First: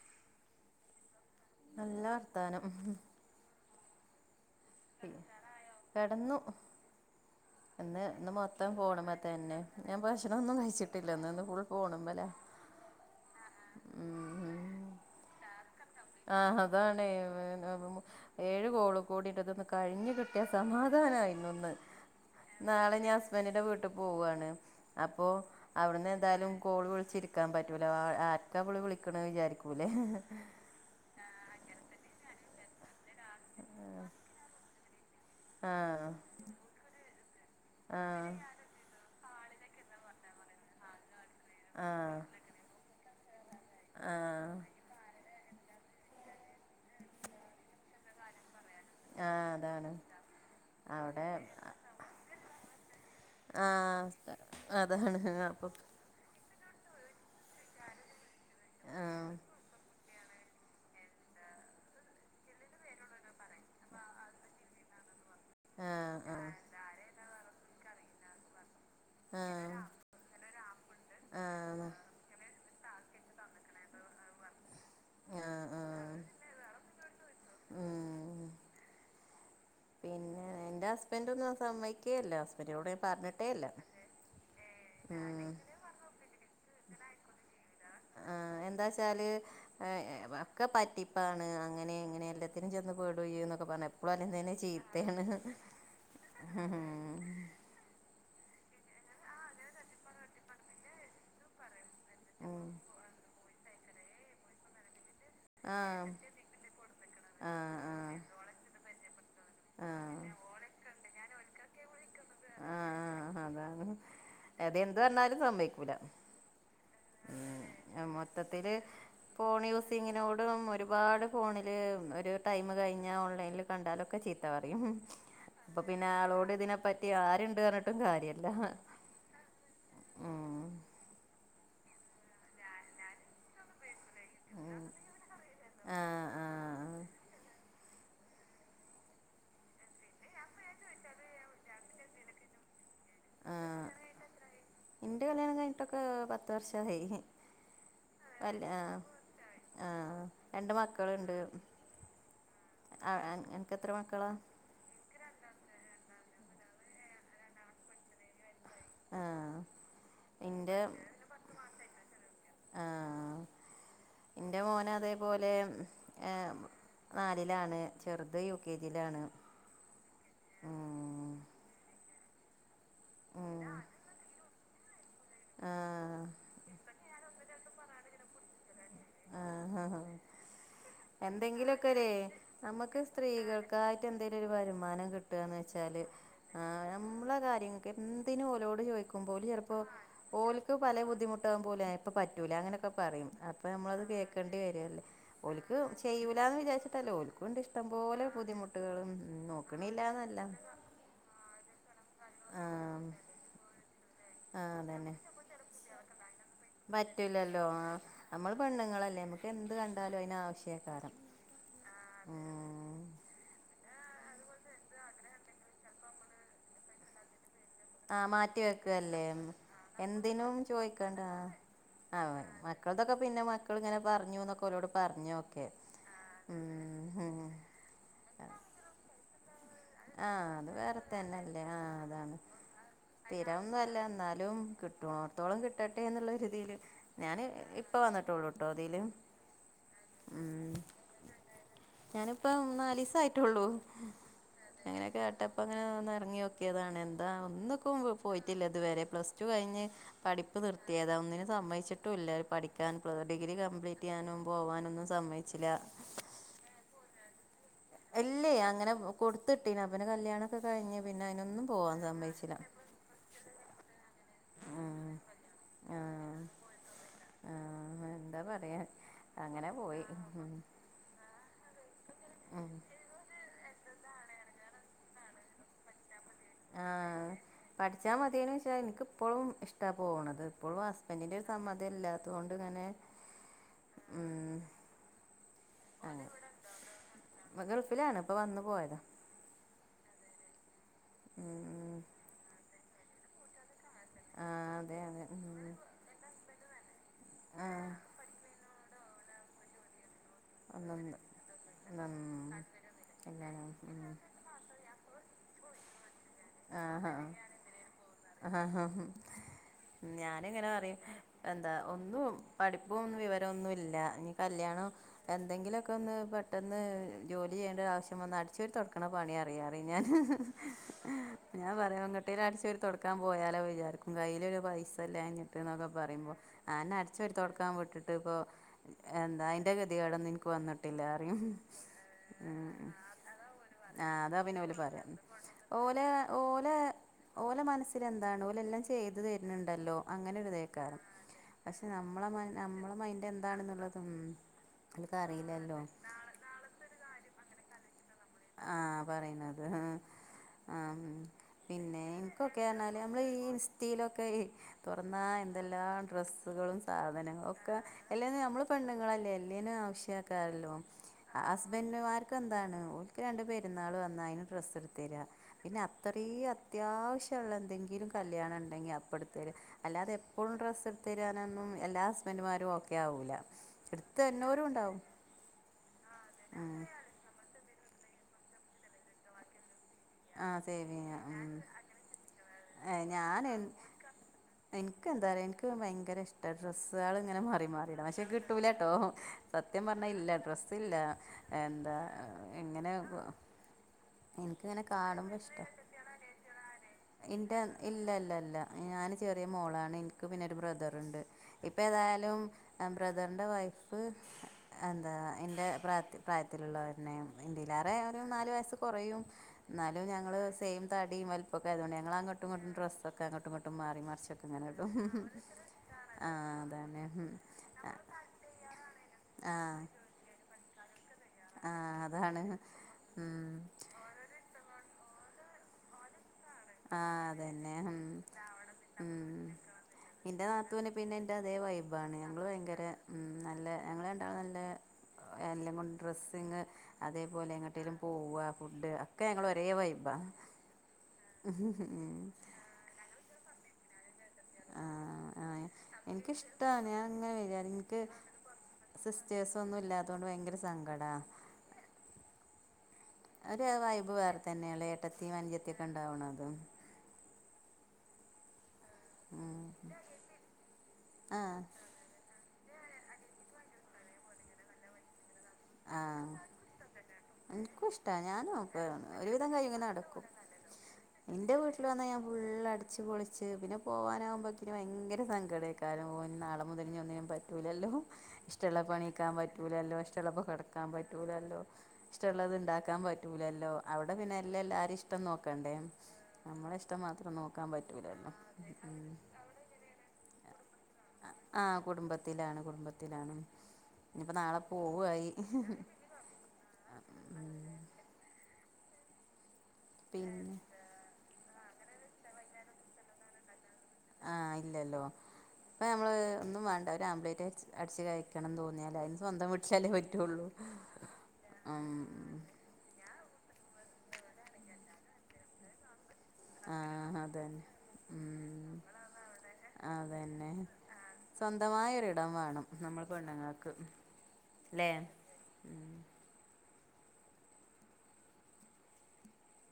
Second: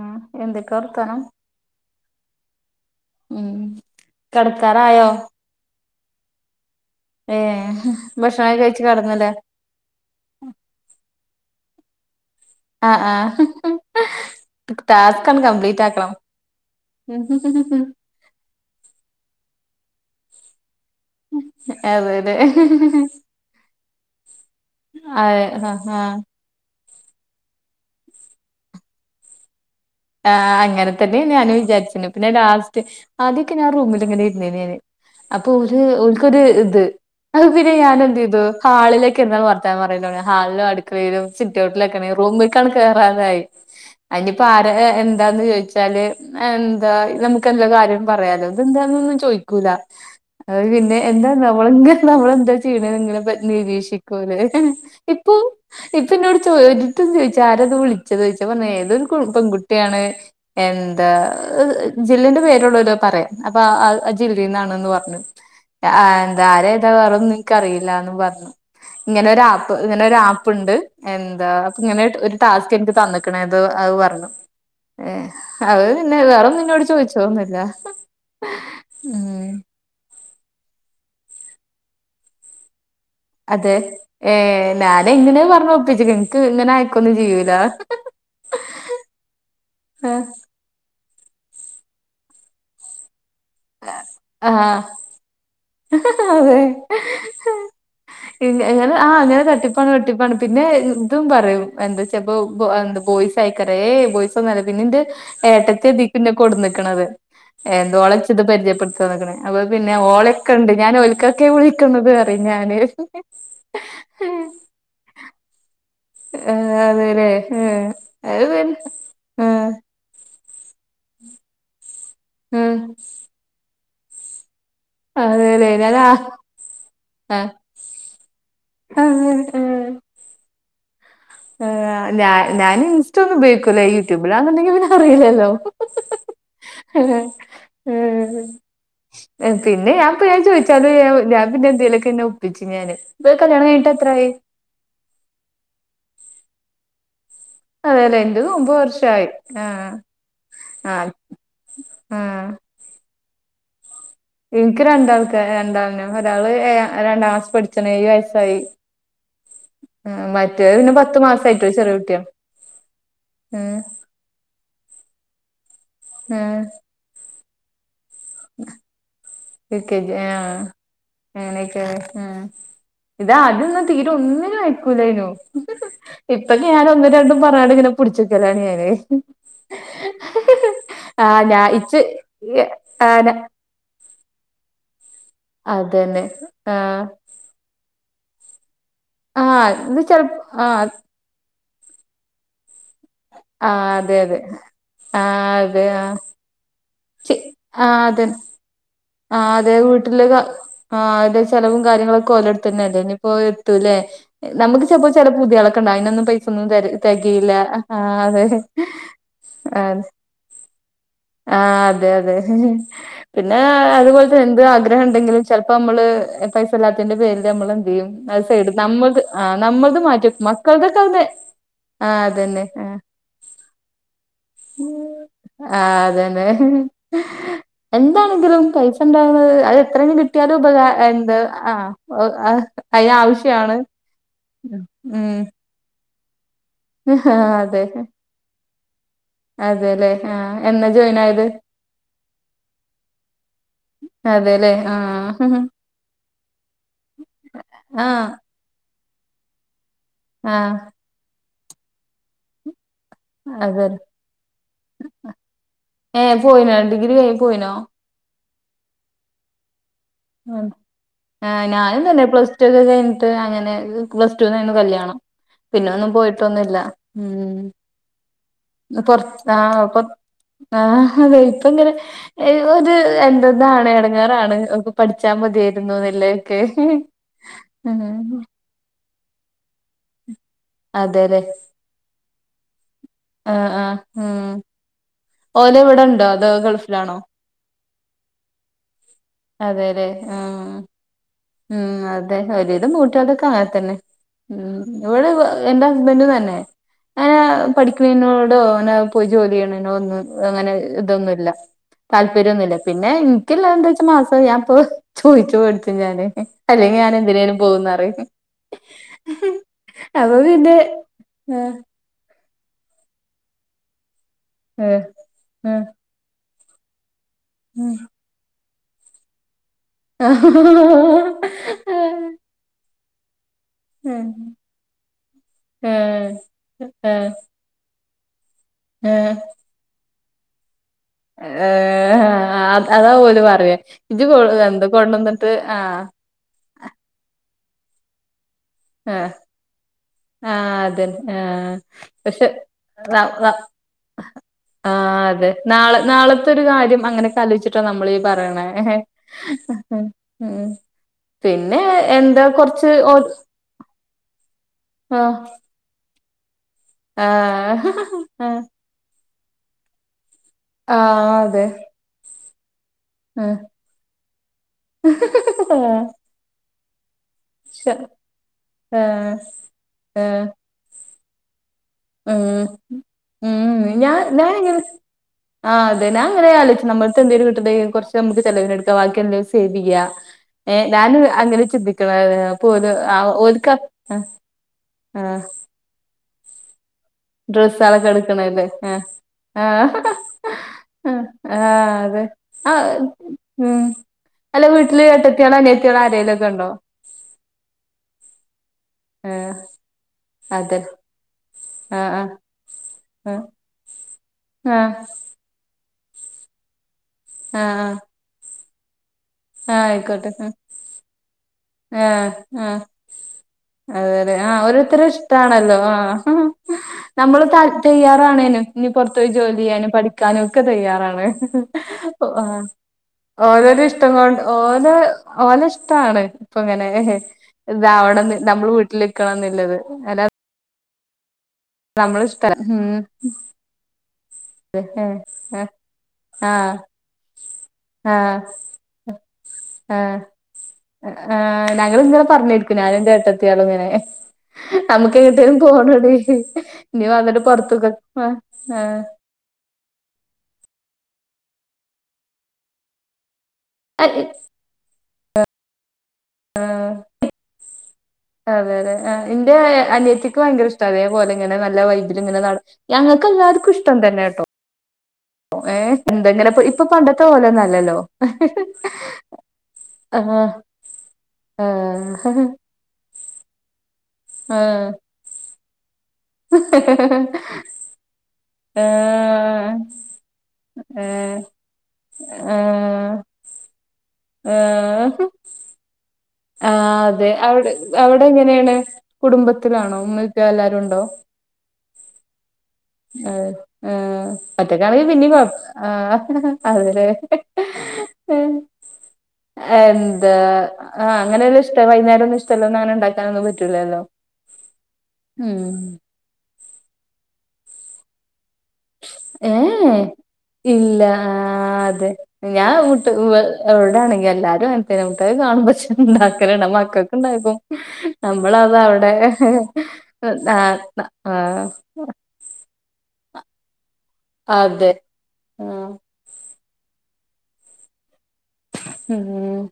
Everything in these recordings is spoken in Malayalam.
ഉം എന്തൊക്കെ വർത്താനം? നല്ല വർത്താനം. ഉം കിടക്കറായോ? കിടന്നു ഏഹ് ഇന്ന് ഇന്ന് ഭക്ഷണം മൊത്തം കഴിച്ചു ഫോണുമ്മേ കിടന്നല്ലേ തന്നെ ഞാൻ ഭക്ഷണം ഒന്നും കഴിച്ചിട്ടില്ലന്ന് ഫുൾഫോണുമ്മേലാ ആഹ് ആഹ് ഹാ ഹാ ഹാ ട്ടാസ്ക് ഒന്ന് കംപ്ലീറ്റ് ആക്കണം. ആ അതാണ് ഏഴ് കോള് കൂടിയിട്ടതൊന്ന് കഴിഞ്ഞു കിട്ടിയ സമാധാനമായിന്നൊന്ന്. അതെന്നെ നാളെ ഞാൻ ഹസ്ബൻഡിന്റെ വീട്ടിൽ പോവുവയാണ് അപ്പോ അതെ ആഹ് അവിടുന്ന് ആഹ് എതായാലും കോള് വിളിച്ചിരി ക്കാൻ പറ്റൂല അറ്റപുളി വിളിക്കണ വിചാരിക്കൂല്ലേ? ആഹ് അങ്ങനെ തന്നെ ഞാനും വിചാരിചേ പിന്നെ ലാസ്റ്റ് ആദ്യൊക്കെ ഞാൻ റൂമിൽ എങ്ങനെ ഇരുന്നേനു അപ്പൊ ആ ഓര് ഓർക്കൊരു ഇത് അത് പിന്നെ ഞാനെ ആ എന്ത് ചെയ്തു. ഹാളിലേക്കെ എന്നും വർത്താനം പറയ ഹാളി സിട്ടോ‌ട്ടിൽ ആ ഒക്കെ റൂമിലേക്കങ്ങു കേറാതായി ആഹ് ഇനിയിപ്പോ ആ ഏഹ് എന്താന്ന് ചോദിച്ചാല് അതു എന്താ നമുക്ക് എന്താ കാര്യം പറയാലോ അതെന്താന്ന ഒന്നും ആ ചോദിക്കൂല അതാണ് അത് പിന്നെ എന്താ അവിടെ നമ്മള് ഇങ്ങനെ നമ്മളെന്താ ചെയ്യണ ങ്ങനെ പ ആഹ് നിരീക്ഷിക്കൂലേ അതാണ് ഇപ്പൊ അപ്പം ഇപ്പ എന്നോട് ചോദിച്ചു ആരത് വിളിച്ചത് ചോദിച്ചാ പറഞ്ഞ ഏതൊ ഒരു ആഹ് പെൺകുട്ടി. നിങ്ങള് എന്താ ജില്ലന്റെ പേരുള്ളവരോ പറയാം. അപ്പൊ അ അത് ജില്ലന്നാണന്ന് പറഞ്ഞു ആഹ് എന്താ ആഹ് ആരാ വേറൊന്നു എനിക്കറിയില്ലാന്നും പറഞ്ഞു ഇങ്ങനൊരാപ്പ് ആഹ് ഇങ്ങനൊരാപ്പ് പ്പുണ്ട് എന്താ അപ്പ ആഹ് ഇങ്ങനെ ഒരു ടാസ്ക് എനിക്ക് തന്നക്കണ അതു അത് പറഞ്ഞു ഏഹ് ആഹ് അത് ആഹ് പിന്നെ വേറൊന്നും ന്നോട് ചോദിച്ചോന്നൂല്ല ഉം ഉം. പിന്നെ എന്റെ ഹസ്ബൻഡ് ഒന്നും സമ്മതിക്കുവേയില്ല. ഹസ്ബൻഡിനോട് പറഞ്ഞിട്ട് അതെ ഏഹ് ഞാൻ എങ്ങനെ പറഞ്ഞൊപ്പിചിന് എനിക്ക് ഇങ്ങനെ ആയക്കോന്നും ചെയ്യൂല്ല ആഹ് എന്താചാല് ഒക്കെ പറ്റിപ്പാണ് അങ്ങനെ ഇങ്ങനെ എല്ലാത്തിനും ചെന്ന് പെടുകയും എന്നൊക്കെ ഇപ്പ പറഞ്ഞ എപ്പോളും അങ്ങനെ തന്നെ ചീത്തേണ്‌. ഹഹഹ അതെ ങ്ങനെ ആ അങ്ങനെ തട്ടിപ്പാണ് വട്ടിപ്പാണ് പിന്നെ ഇതും പറയും എന്താ വെച്ചപ്പോ എന്ത ബോയ്സ് ആയിക്കറ ബോയ്സ് ഒന്നല്ല പിന്നെന്റെ ആഹ് ഏട്ടത്യ ആഹ് ഇടീക്ക് ന്നെ കൊടന്നക്കണത് എന്തോള ആഹ് ചിത് പരിചയപ്പെടുത്ത നോക്കണേ അപ്പൊ പിന്നെ ഓള ആഹ് കണ്ട് ഞാൻ ഓലക്കൊക്കെ വിളിക്കുന്നത്റിം ഞാന് ന്തറഞ്ഞാലും സമ്മക്കൂല്ല ആ അതെല്ലെ ഉം അ [unintelligible] ന്നെ ആ ങ്ങിനോടും ഒരുപാട് ഫോണിൽ ഒരു ടൈമ് ആ കഴിഞ്ഞാൽ ഓൺലൈനിൽ കണ്ടാലൊക്കെ ചീത്ത പറയും അതെല്ലേ അപ്പൊ ഞാൻ ആ പിന്നെ ആളോട് ഇതിനെപ്പറ്റി ആരുണ്ട് പറഞ്ഞിട്ടും കാര്യല്ല ആഹ ആ ഹെ ഉം ഹ് ഞാ ഞാൻ ഇൻസ്റ്റ ഒന്നും ഉപോഗിക്കൂല്ല യൂട്യൂബിലാന്നുണ്ടെങ്കിൽ പിന്നെ അറിയില്ലല്ലോ ആഹ് ആഹ് ഹ്.. ഹ്.. ഹ് ഹേം പിന്ന ഞാപ്പൊ ഞാൻ ചോദിച്ചാല് ഞാൻ പിന്നെ എന്തേലൊക്കെെ വിളിച്ചഞാന് ഭരേ ആഹ് കല്യാണംകഴിഞ്ഞിട്ട് എത്രായി ഇന്റെ കല്യാണം കഴിഞ്ഞട്ടൊക്കെ പത്ത് വർഷായി അതെല്ലെ എന്റത് അല്ല ഒമ്പത് ആഹ് വർഷയി ആഹ ആഹ് രണ്ട് ആ ആ ആ അ അൻക്ക് ത്ര മക്കളാ ഇൻക് രണ്ടാൾക്കാര രണ്ടാളിന ഒരാള് ഏഴാ രണ്ടാം ക്ലാസ് പഠിച്ചാണ് ഏഴു വയസായി ആഹ് മറ്റേ ഇന്റെ പിന്നെ പത്തു മാസമായിട്ട് ചെറിയ കുട്ടിയ ഹെ ഇന്റെ മോന് അതേപോലെ യെ ആഹ് നാലിലാണ് ചെറുത് യു കെ ജയിലാണ് എൽകെജി യേം അങ്ങനെക്കാന്ന് ഇതാ അതന്ന തീര ഒന്നിനും അയക്കൂലേനു ആഹ് ഇപ്പൊ ഞാനൊന്നും രണ്ടും പറഞ്ഞാണ്ട് ഇങ്ങനെ പിടിച്ചിക്കലാണ് ഞാന് ആഹ ആഹ ഹാ [inaudible] ഇച്ച് എന്തെങ്കിലൊക്കെലരെ നമുക്ക് ആന സ്ത്രീകൾക്കായിട്ട്ന്തെങ്കിലും ഒരു വരുമാനം കിട്ട ന്ന് വെച്ചാല് അതന്നെ ആഹ് നമ്മള കാര്യങ്ങ എന്തിനും ഓലോട് ചോദിക്കുബോ ഓല് ആഹ് ചെലപ്പോ ഇത് ചെല ഓലക്ക് ആഹ് പല ബുദ്ധിമുട്ട് ട്ട പോല ഇപ്പ പറ്റൂല അങ്ങനെയൊക്കെ പറയും അപ്പൊ ആഹ് നമ്മളത് അതെ അതെ കേൾക്കേണ്ടി വരുല്ലേ ആഹ് അതെ ആഹ് ചെയ്യൂല എന്ന് വിചാച്ചിട്ടല്ലോ ഓൽക്കൊണ്ട് ഇഷ്ടപോലെ ബുദ്ധിമുട്ടുകളും ആ ഉം, അതേ നോക്കണില്ല വീട്ടില് എന്നല്ല ആ അത ചെലവും കാര്യങ്ങളൊക്കെ ഓലടുത്തന്നെ അല്ലേ ആഹ് ഇനിയിപ്പോ എത്തൂല്ലേ ആഹ് നമുക്ക് ചിലപ്പോ അതന്നെ ചില പുതിയാൾക്കേ ഉണ്ടാവും അതിതൊന്നും പൈസ ഒന്നും ത തികയില്ല പറ്റൂലല്ലോ ആഹ് ആ അത നമ്മള് പെണ്ണുങ്ങളല്ലേ നമുക്ക് എന്ത് കണ്ടാലും അയിന് ആവശ്യക്കാരം ആഹ അതെ അതെ ഉം പിന്നെ അതുപോലത്തെ എന്ത് ആഗ്രഹം ഉണ്ടെങ്കിലും ചിലപ്പോ നമ്മള് പൈസ ഇല്ലാത്തിന്റെ പേരില് നമ്മള് ആഹ് മാറ്റി [unintelligible] നമ്മൾത് വെക്കല്ലേ ആ നമ്മൾത് മാറ്റി വെക്കും മക്കളുടെൊക്കെ അതെ ആ ആഹ് അതന്നെ ആഹ് മക്കൾതൊക്കെ പിന്നെ മക്കള് ഇങ്ങനെ പറഞ്ഞു എന്നൊക്കെരോട് പറഞോക്ക ആ അതന്നെ എന്താണെങ്കിലും പൈസുണ്ടാകുന്നത് അത് എത്ര ആഹ് കിട്ടിയാലും അത് ഉപകാ വേറെ എന്ത് തന്നെല്ലേ ആ [unintelligible] ആഹ് അതാണ് ഉപകാര എന്ത് ആ അ ആവശ്യാണ് ഉം കിട്ടണോർത്തോളം കിട്ടട്ടെ എന്നുള്ളര് തില് ആ ഞാന് അതെ ഇപ്പ വന്നിട്ടോളൂട്ടോ അതില് അതെല്ലേ ഉം ആഹ് എന്നാ ജോയിൻ ആയത് ഞാനിപ്പ നാലിസ ആയിട്ടള്ളൂ അതെല്ലേ അങ്ങനെയൊക്കെ ആഹ് കേട്ടപ്പ അങ്ങനെ ഒന്ന് ഇറങ്ങി നൊക്കിയതാണ് എന്താ ഒന്നക്കും ആഹ് പോയി ഇതുവരെ പ്ലസ് ടു കഴിഞ്ഞ് പഠിപ്പ് ആഹ് നിർത്തിയതാ ഒന്നിനും സമ്മതിച്ചട്ടൂല്ല പഠി കാൻ ഡിഗ്രി അതെ കംപ്ലീറ്റ് ചെയ്യാനും പോവാനൊന്നും സമ്മയിച്ചില്ല ഏഹ് പോയിനോ ഡിഗ്രി കയി പോയിനോ ഇല്ലേ അങ്ങനെ കൊടുത്തിട്ടീന അവന് കല്യാണൊക്കെ കഴിഞ്ഞ് പിന്നെ ആഹ് അയിനൊന്നും പോവാൻ ഞാനും തന്നെ പ്ലസ് സമ്മയിച്ചില്ല ടു ഒക്കെ കഴിഞ്ഞിട്ട് അങ്ങനെ പ്ലസ്ടൂന്നായിനു ഉം കല്യാണം പിന്നെന്നും പോയിട്ടൊന്നുല്ല ഉം ആഹ് എന്താ പറയാ പൊറ് അങ്ങനെ പോയി ആഹ് ഉം. ആഹ് അതെ ഇപ്പ ഇങ്ങനെ ഒരു എന്താ എന്താണ് ഇടങ്ങാറാണ് ഒ പഠിച്ചാൽ മതിയായിരുന്നുന്നല്ലേ ആഹ് പഠിച്ചാ മതിയേന എനിക്കിപ്പോഴും ഇഷ്ടാ പോണത് ഇപ്പോഴും ഹസ്ബൻറിിന്റെ അതെല്ലേ ഒരു സമ്മത ഇല്ലാത്തുകൊണ്ട് ഇങ്ങനെ ആഹ് ആഹ് ഉം ഓല് ഇവിടെ അങ്ങനെ ഉണ്ടോ അതൊ ഗൾഫിലാണോ ഗൾഫിലാണ് ഇപ്പ വന്നു പോയതാ അതെല്ലെ ആഹ് ആഹ് ഉം അതെ ഒരുവിധം പെൺക്കൂട്ടതൊക്കെ അങ്ങനെ തന്നെ ആ ഉം അതെ അതെ ഇവിടെ ഉം എന്താ ഹസ്ബൻഡ് തന്നെ ന ആ പഠിക്കണോടോ നെ പോയി ജോലി ചെയ്യണോന്ന് അങ്ങനെ ഒന്നൊന്ന് ഇതൊന്നുല്ല നം താല്പര്യമൊന്നുല്ല പിന്നെ എന്നാണ് എനിക്കല്ല എന്താ ഉം വെച്ചാ മാസം ഞാൻ ഇപ്പ ചോയിച് വെടിച്ചും ഞാന് ആ അല്ലെങ്കിൽ ഞാൻ എന്തിനേലും പോകുന്ന് പറയും ആഹ് ഹ അപ്പൊ ഞാനിങ്ങനെ പിന്നെ പറിം എന്താ ആഹ് ഒ ഒന്നും പഠിപ്പൊന്നും വിവരൊന്നുല ഇല്ല ഇനി കല്യാണം ആഹ് ആഹ് എന്തെങ്കിലുക്കെ ഒന്ന് പെട്ടെന്ന് ജോലി ചെയ്യേണ്ട ആവശ്യം വന്ന അടിച്ചു വരുത്ത് തുടുക്കണ പണി അറിയാററിയും ഞാൻ ആഹ് ഞാൻ പറി എങ്ങട്ടാല് അടിച്ചാരി ഒരു തുടക്കാൻ പോയാലോ വിചാ ആഹ് ആഹ് കയ്യിലൊരു പൈസല്ലാഞ്ഞിട്ട് എന്നൊക്കെ ആഹ് പറയ്പോ ആനെ അടച്ച ആഹ് വരുത്തൊടക്കാൻ വിട്ടിട്ട് ഇപ്പൊ ആഹ് എന്താ അയിന്റെ ഗതികടൊന്നും എനിക്ക് വന്നിട്ടില്ല പറിയും ഏഹ് ഉം അതാ ഓല് പറയാ ആ ഇജ് അതാ കൊ പിന്നെ ഓല് എന്ത പറയാ കൊണ്ടന്നിട്ട് ആഹ് ഓല് ഓലെ ഓലെ മനസ്സിൽ എന്താണ് ഓലെല്ലാം ചെയ്തു ആഹ് തരുണ്ണ്ടല്ലോ അങ്ങനെ ആഹ് ഒരുതേക്കാരം അതന്നെ ആഹ് പക്ഷെ നമ്മളെ മ പക്ഷെ നമ്മളെ മൈന്റ് ആഹ് എന്താണെന്നുള്ളത് ഉം ക്ക് അതെ അറിയില്ലല്ലോ നാളെ നാളത്തെ ഒരു കാര്യംങ്ങനെകാലൊയിച്ച നമ്മളീ പറയണ ആഹ് പറയുന്നത് പിന്നെ എന്താ കൊറച്ച് ക്കെറഞ്ഞാല് ഓ നമ്മൾ ഈ ഇസ്റ്റയിലൊക്കെ തുറന്നാ ആഹ് എന്തെല്ലാ ഡ്രസ്സുകളും സാധനങ്ങള് ഒക്കെ ആഹ് എല്ലും ആഹ് നമ്മള് പെണ്ണുങ്ങളല്ലേ എല്ലേനും ആവശ്യ ക്കാല്ലോ ആഹ് അതെ ഹസ്ബൻഡുമർക്ക് എന്താണ് രണ്ട് ആഹ് പെരുന്നാൾ വന്നാ അയിന് ഡ്രസ്സ്ടുത്ത് തരാ പിന്നെ ആഹ് അത്രേ അ അത്യാവശ്യള്ള എന്തെങ്കിലും കല്ല്യാണം ഉണ്ടെങ്കി അപ്പം എടുത്തു തരും ആഹ് അല്ലാതെ എപ്പളും ഡ്രസ്സ്‌ തരാനൊന്നും എല്ലാ ഉം ഹസ്ബൻഡുമാരും ഓക്കെ ആവൂല ഉം എടുത്ത് ഞാൻ ഞാന് തരുന്നോരും ഇങ്ങനെ ഉണ്ടാവും ആ അതെ ഞാൻ എങ്ങനെ ഉം ആലോച്ചും നമ്മൾ എന്തേും കിട്ടെ കുറച് നമക്ക് ചിലവിനടുക്ക വാക്കി എല്ലാ സേവെയ്യ ആഹ് ഏഹ് ഞാന് സേവിങ്ങ് ഉം അങ്ങനെ ചിന്തിക്കണ അപ്പൊ ഓല് ഓല്ക് ഇൻക്ക് എന്താ റയാ ഇൻക്ക് ഭയങ്കര ഇഷ് ഇിറ്റ ഡ്രസ്സ് ആൾ ഇങ്ങനെ മാറി മാറിട ഡ്രസ്സാളൊക്കെ പക്ഷെ എടുക്കണല്ലേ കിട്ടൂലട്ടോ ആഹ് സത്യം ആഹ് പറഞ്ഞ ഇല്ല ഡ്രസ്സ്ല്ല ആഹ് ആഹ് എന്താ അതെ ആഹ് ഇങ്ങനെ ഉം അല എനിക്കിങ്ങനെ വീട്ടില് കാണുമ്പോൾ എട്ടെത്തിയോളോ ഇഷ്ടമാണ് അനിയത്തിയോളോ അരലൊക്കെ ഉണ്ടോ ഇന്റെ ഇല്ലല്ല ല്ല ഞാന് ചെറിയ ആഹ് മോളാണ് എനിക്ക് പിന്നെ ഒരു അതെ ബ്രദറുണ്ട് ഇപ്പ ആഹ് ആഹ് ഏതായാലും ആഹ് ബ്രദറിന്റെ വൈഫ് ആഹ് എന്താ ഇൻ്റെ പ്രായത്തിലുള്ളവരുനേണ് ഇന്റെയിലേറെ ആഹ് ഒരു നാല് വയസ്സ് കുറയും ആഹ് ന്നാലും ആയിക്കോട്ടെ ഞങ്ങള് സെയിം തടിയും വലി ഇപ്പൊക്കെ ആതുകൊണ്ട് ഞങ്ങള് ആഹ് അങ്ങോട്ടും ഇങ്ങൊട്ടും ആഹ് ഡ്രസ്സൊക്കെ അങ്ങോട്ടും ഇങ്ങോട്ടും മാറി അതെല്ലെ ആഹ് മറിച്ചൊക്കെങ്ങനെടും ഓരോരുത്തരെ ഇഷ്ടാണല്ലോ ആഹ് നമ്മള് ത തയ്യാറുണേനും ഇനി പുറത്ത് പോയി ആ ജോലി ചെയ്യാനും പഠിക്ക നൊക്കെ തയ്യാറാണ് ആ അതാണ് ഉം. ഓരോരൊ ഇഷ് ഇഷ്ടം കൊണ്ട് ഓന് ഓന് ഇഷ്ടാണ് ഇപ്പ ഇങ്ങനെ ആ അതന്നെ ഉം. ഇതാവണം നമ്മള് വീട്ടിലിക്കണം എന്നുള്ളത് അത ത്തനെ പിന്നെ എൻ്റെ അതേ വൈബാണ് ഞങ്ങൾ ഭയങ്കര ഉം നല്ല ഞങ്ങളാണ്ടാളും നല്ലേ ആഹ് എല്ലെങ്കൊണ്ട് ഡ്രെസ്സിങ് ആഹ് അതേപോലെ എങ്ങട്ടേലും ആഹ് പോവ ഫുഡ് ഒക്കെ ങ്ങള് ഒരേ വൈമ്പാന്ന് ആഹ് ഞങ്ങള് ഇങ്ങലെ പറഞ്ഞിക്കും ഞാന എൻറെ ഏട്ടത്തിയാളിങ്ങനെ നമുക്ക് ആഹ് എങ്ങട്ടേലും ആഹ് പോണേണ്ടങ്കി എനിക്കിഷ്ടാണ് ഞാൻ ഇനി അങ്ങനെ വന്നിട്ട് പൊറത്തുക്കെ ആഹ് ആഹ്... ത്യാസം ഒന്നും ഇല്ലാത്തൊണ്ട് ഭയങ്കര സങ്കടാ ഒരു വൈബ് വേറെ തന്നെയല്ലേ ഏത്തിയും അന്ജത്തിയ ഒക്കെ ഉണ്ടാവണത് ആഹ് അതെ അതെ എന്റെ ഉം അനിയത്തിക്ക് ഭയങ്കര ഇഷ്ടം അതേപോലെ ഇങ്ങനെ ആഹ് നല്ല വൈബീ ഇങ്ങനെ ന ഞങ്ങക്ക്ല്ലാവർക്കും ഇഷ്ട തന്നെട്ടോ ആഹ് ഇപ്പൊ ഇപ്പൊ പണ്ടത്തെ എനിക്കു പോലെന്നല്ലല്ലോ ഇഷ്ടാ ഞാനും നോക്കാണ് ഒരുവിധം കഴി ഇങ്ങനെ നടക്കും ആഹ് എന്റെ വീട്ടിൽ വന്നാ ഞാൻ ആഹ് ഫുള് അടച്ച് പൊളച്ച് പിന്നെ പോവാനാകുമ്പോക്കിന് ആഹ് ഭയങ്കര സങ്കട ല്ലരും പോ നാളെ മുതല് ഒന്നിനും പറ്റൂലല്ലോ ആഹ് ഇഷ്ടള്ള പണിയിക്കാൻ പറ്റൂലല്ലോ ഇഷ്ട എള്പ്പം കെടക്കാൻ ആഹ് പറ്റൂലല്ലോ ഇഷ്ടമുള്ളത് ആഹ് ഇണ്ടാക്കാൻ ആഹ് പറ്റൂലല്ലോ അവിടെ പിന്നെ എല്ലാ എല്ലാരും ഇഷ്ടം നോക്കണ്ടേ നമ്മളെ ആഹ് ഇഷ്ടം അതെ മാത്രം നോക്കാൻ അവിടെ അവിടെ പറ്റൂലല്ലോ എങ്ങനെയാണ് കുടുംബത്തിലാണോങ്ങക്ക എല്ലരുംണ്ടോ? ആഹ് കുടുംബത്തിലാണ് കുടുംബത്തി ഉം ഉം അതെ ണങ്കീ പിന്നീ പോവായി കൊഴ ആഹ് അതേ അഹ് അതേലെ എന്താ? പിന്നെ ആഹ് അങ്ങനെല്ല ഇഷ്ടവൈന്നേരം ഇഷ്ടല്ലന്ന അനെ ഉണ്ടാക്കാന ഒന്നും പറ്റില്ലല്ലോ ആഹ് ഇല്ലല്ലോ ഇപ്പൊ നമ്മള് ഒന്നും വേണ്ട ഒരു ആംബ്ലേറ്റ് അടച്ച് കഴിക്കണംന്ന് തോന്നിയ എന്തലും സ്വന്തം വിട്ടിലലേ ഏഹ് പറ്റുള്ളൂ ഇല്ല ഉം [unintelligible] എവിടെ ആണെങ്കിൽ എല്ലാരും [unintelligible] അങ്ങനത്ത മുട്ട കാണും ക്ഷേ [unintelligible] പണ്ടും [unintelligible] മക്കൾക്ക് ആഹ് ഉണ്ടാക്കും അതന്നെ ഉം നമ്മളത് അവിടെ [unintelligible] സ്വന്തമായി ഒരിടം വേണം നമ്മൾ പെണ്ണ്ങ്ങാക്ക് അല്ലെ അതെ ഉ ആഹ് ഉം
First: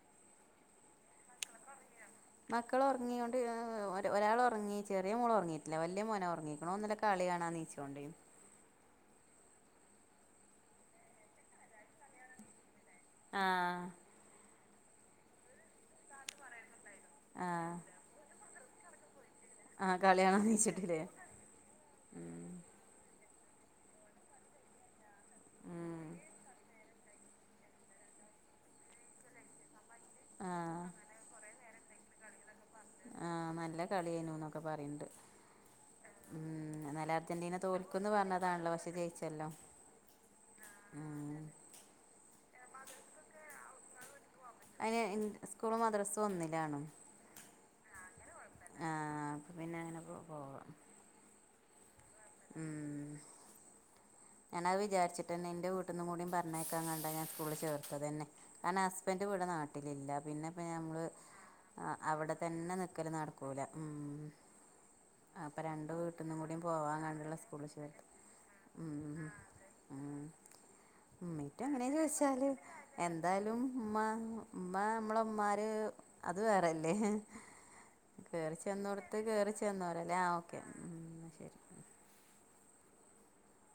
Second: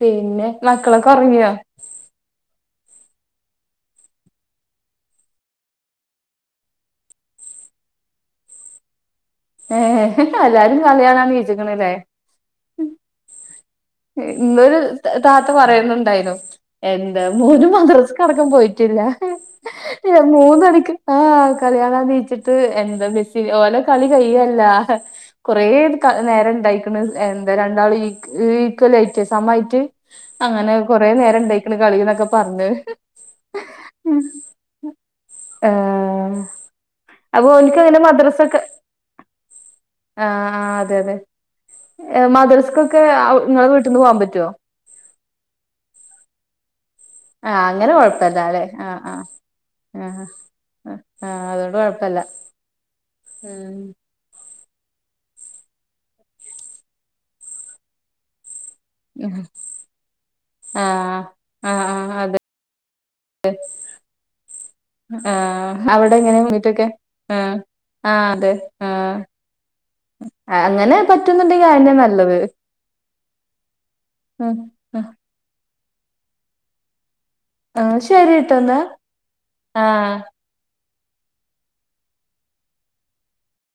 പിന്നെ മക്കളെ ഒറങ്ങിയോ? അ [unintelligible] [inaudible] മക്കള ഒറങ്ങിയ കൊണ്ട് ഒരാൾറങ്ങി ചെറിയ മോള ഉറങ്ങിയിട്ടില്ല വലിയ മോന ഉറങ്ങിണു ഒന് കളീ കാണാ നീച്ചോണ്ടേം ഏഹ് എല്ലാരും കളിയാണന് വിചിക്കണല്ലേ ആഹ് ഇന്നൊരു താത്ത പറയ ണ്ടായി എന്ത് മൂന് ആഹ് മദ്രസക്കടക്കും പോയിട്ടില്ല ആഹ് കളി എഹ് കാണാൻ മൂന്നണിക്ക് നീച്ചിട്ടില്ലേ ആഹ്.. കളിയാണ ഉം നീച്ചിട്ട് എന്താ ബെസി ഓലോ കളി കഴിയല്ല കൊറെ ഉം നേരം ഇണ്ടായിക്കണ് എന്താ രണ്ടാള് ഈക് ഇക്വലയിറ്റ് സമായിട്ട് അങ്ങനെ ആഹ് കൊറേ നേരം ണ്ടായിക്കണ് കളിന്നൊക്കെ പറഞ്ഞ് ആഹ് നല്ല കളിയനു എന്നൊക്കെ പറയണ്ട് ഏഹ് ഉം ന്നാല അപ്പൊ അർജന്റീന ഓനിക്ക് അങ്ങനെ തോൽക്കുന്ന് മദ്രസൊക്കെ പറഞ്ഞതാണല്ലോ പക്ഷെ ജയിച്ചല്ലോ ആ ഹ്ആഹ് അതെ അതെ ഉം. മദ്രസക്കൊക്കെ നിങ്ങളെ വീട്ടിൽന്ന് പോവാൻ പറ്റുവോ അയിന് സ്കൂള് മദ്രസ് ഒന്നിലാണ് ആഹ് അങ്ങനെ കൊഴപ്പില്ലാലേ ആ, ആഹ് ആഹ് അപ്പൊ പിന്നെ അങ്ങനെ പോ- ആഹ് പോവാം ആ.. ആഹ് അതോണ്ട് കൊഴപ്പല്ല ഉം ഉം ഞാൻ അത് വിചാർച്ചിട്ടന്നേ എന്റെ വീട്ട്ന്നും കൂടി പറഞ്ഞേയ്ക്കാ കണ്ടാ ഞാൻ സ്കൂളിൽ ചേർത്തതന്നെ. കാരണം ഹസ്ബൻഡ് ആഹ് ഇവിടെ നാട്ടിലില്ല പിന്നെ ഇപ്പ നമ്മള് ആഹ് ആഹ് അവടെ അതെ തന്നെ നിക്കല് നട് ക്കൂല്ല ഉം അപ്പൊ ആഹ് രണ്ടു അവിടെ വീട്ട്ന്നും എങ്ങനെ കൂടിം വീട്ടൊക്കെ പോവാൻ കണ്ടുള്ള ആഹ് സ്കൂളിൽ ചേർത്ത്. ആഹ് അതെ ഉം ആഹ് ഉം ആഹ് അങ്ങനെ പറ്റുന്നുണ്ടെങ്കി ഉമ്മീറ്റങ്ങനെ അയന്നെ നല്ലത് ചോദിച്ചാല്. എന്തായാലും ഉമ്മ ഉമ്മ നമ്മളമ്മാര് അത് വേറല്ലേ. ആഹ് കേറി ശരിട്ടോ എന്നാ ചെന്നോട്ത്ത് കേറി ആഹ് ചെന്നോരല്ലേ, ആ ഓക്കെ ഉം ഇന്ന ശരി.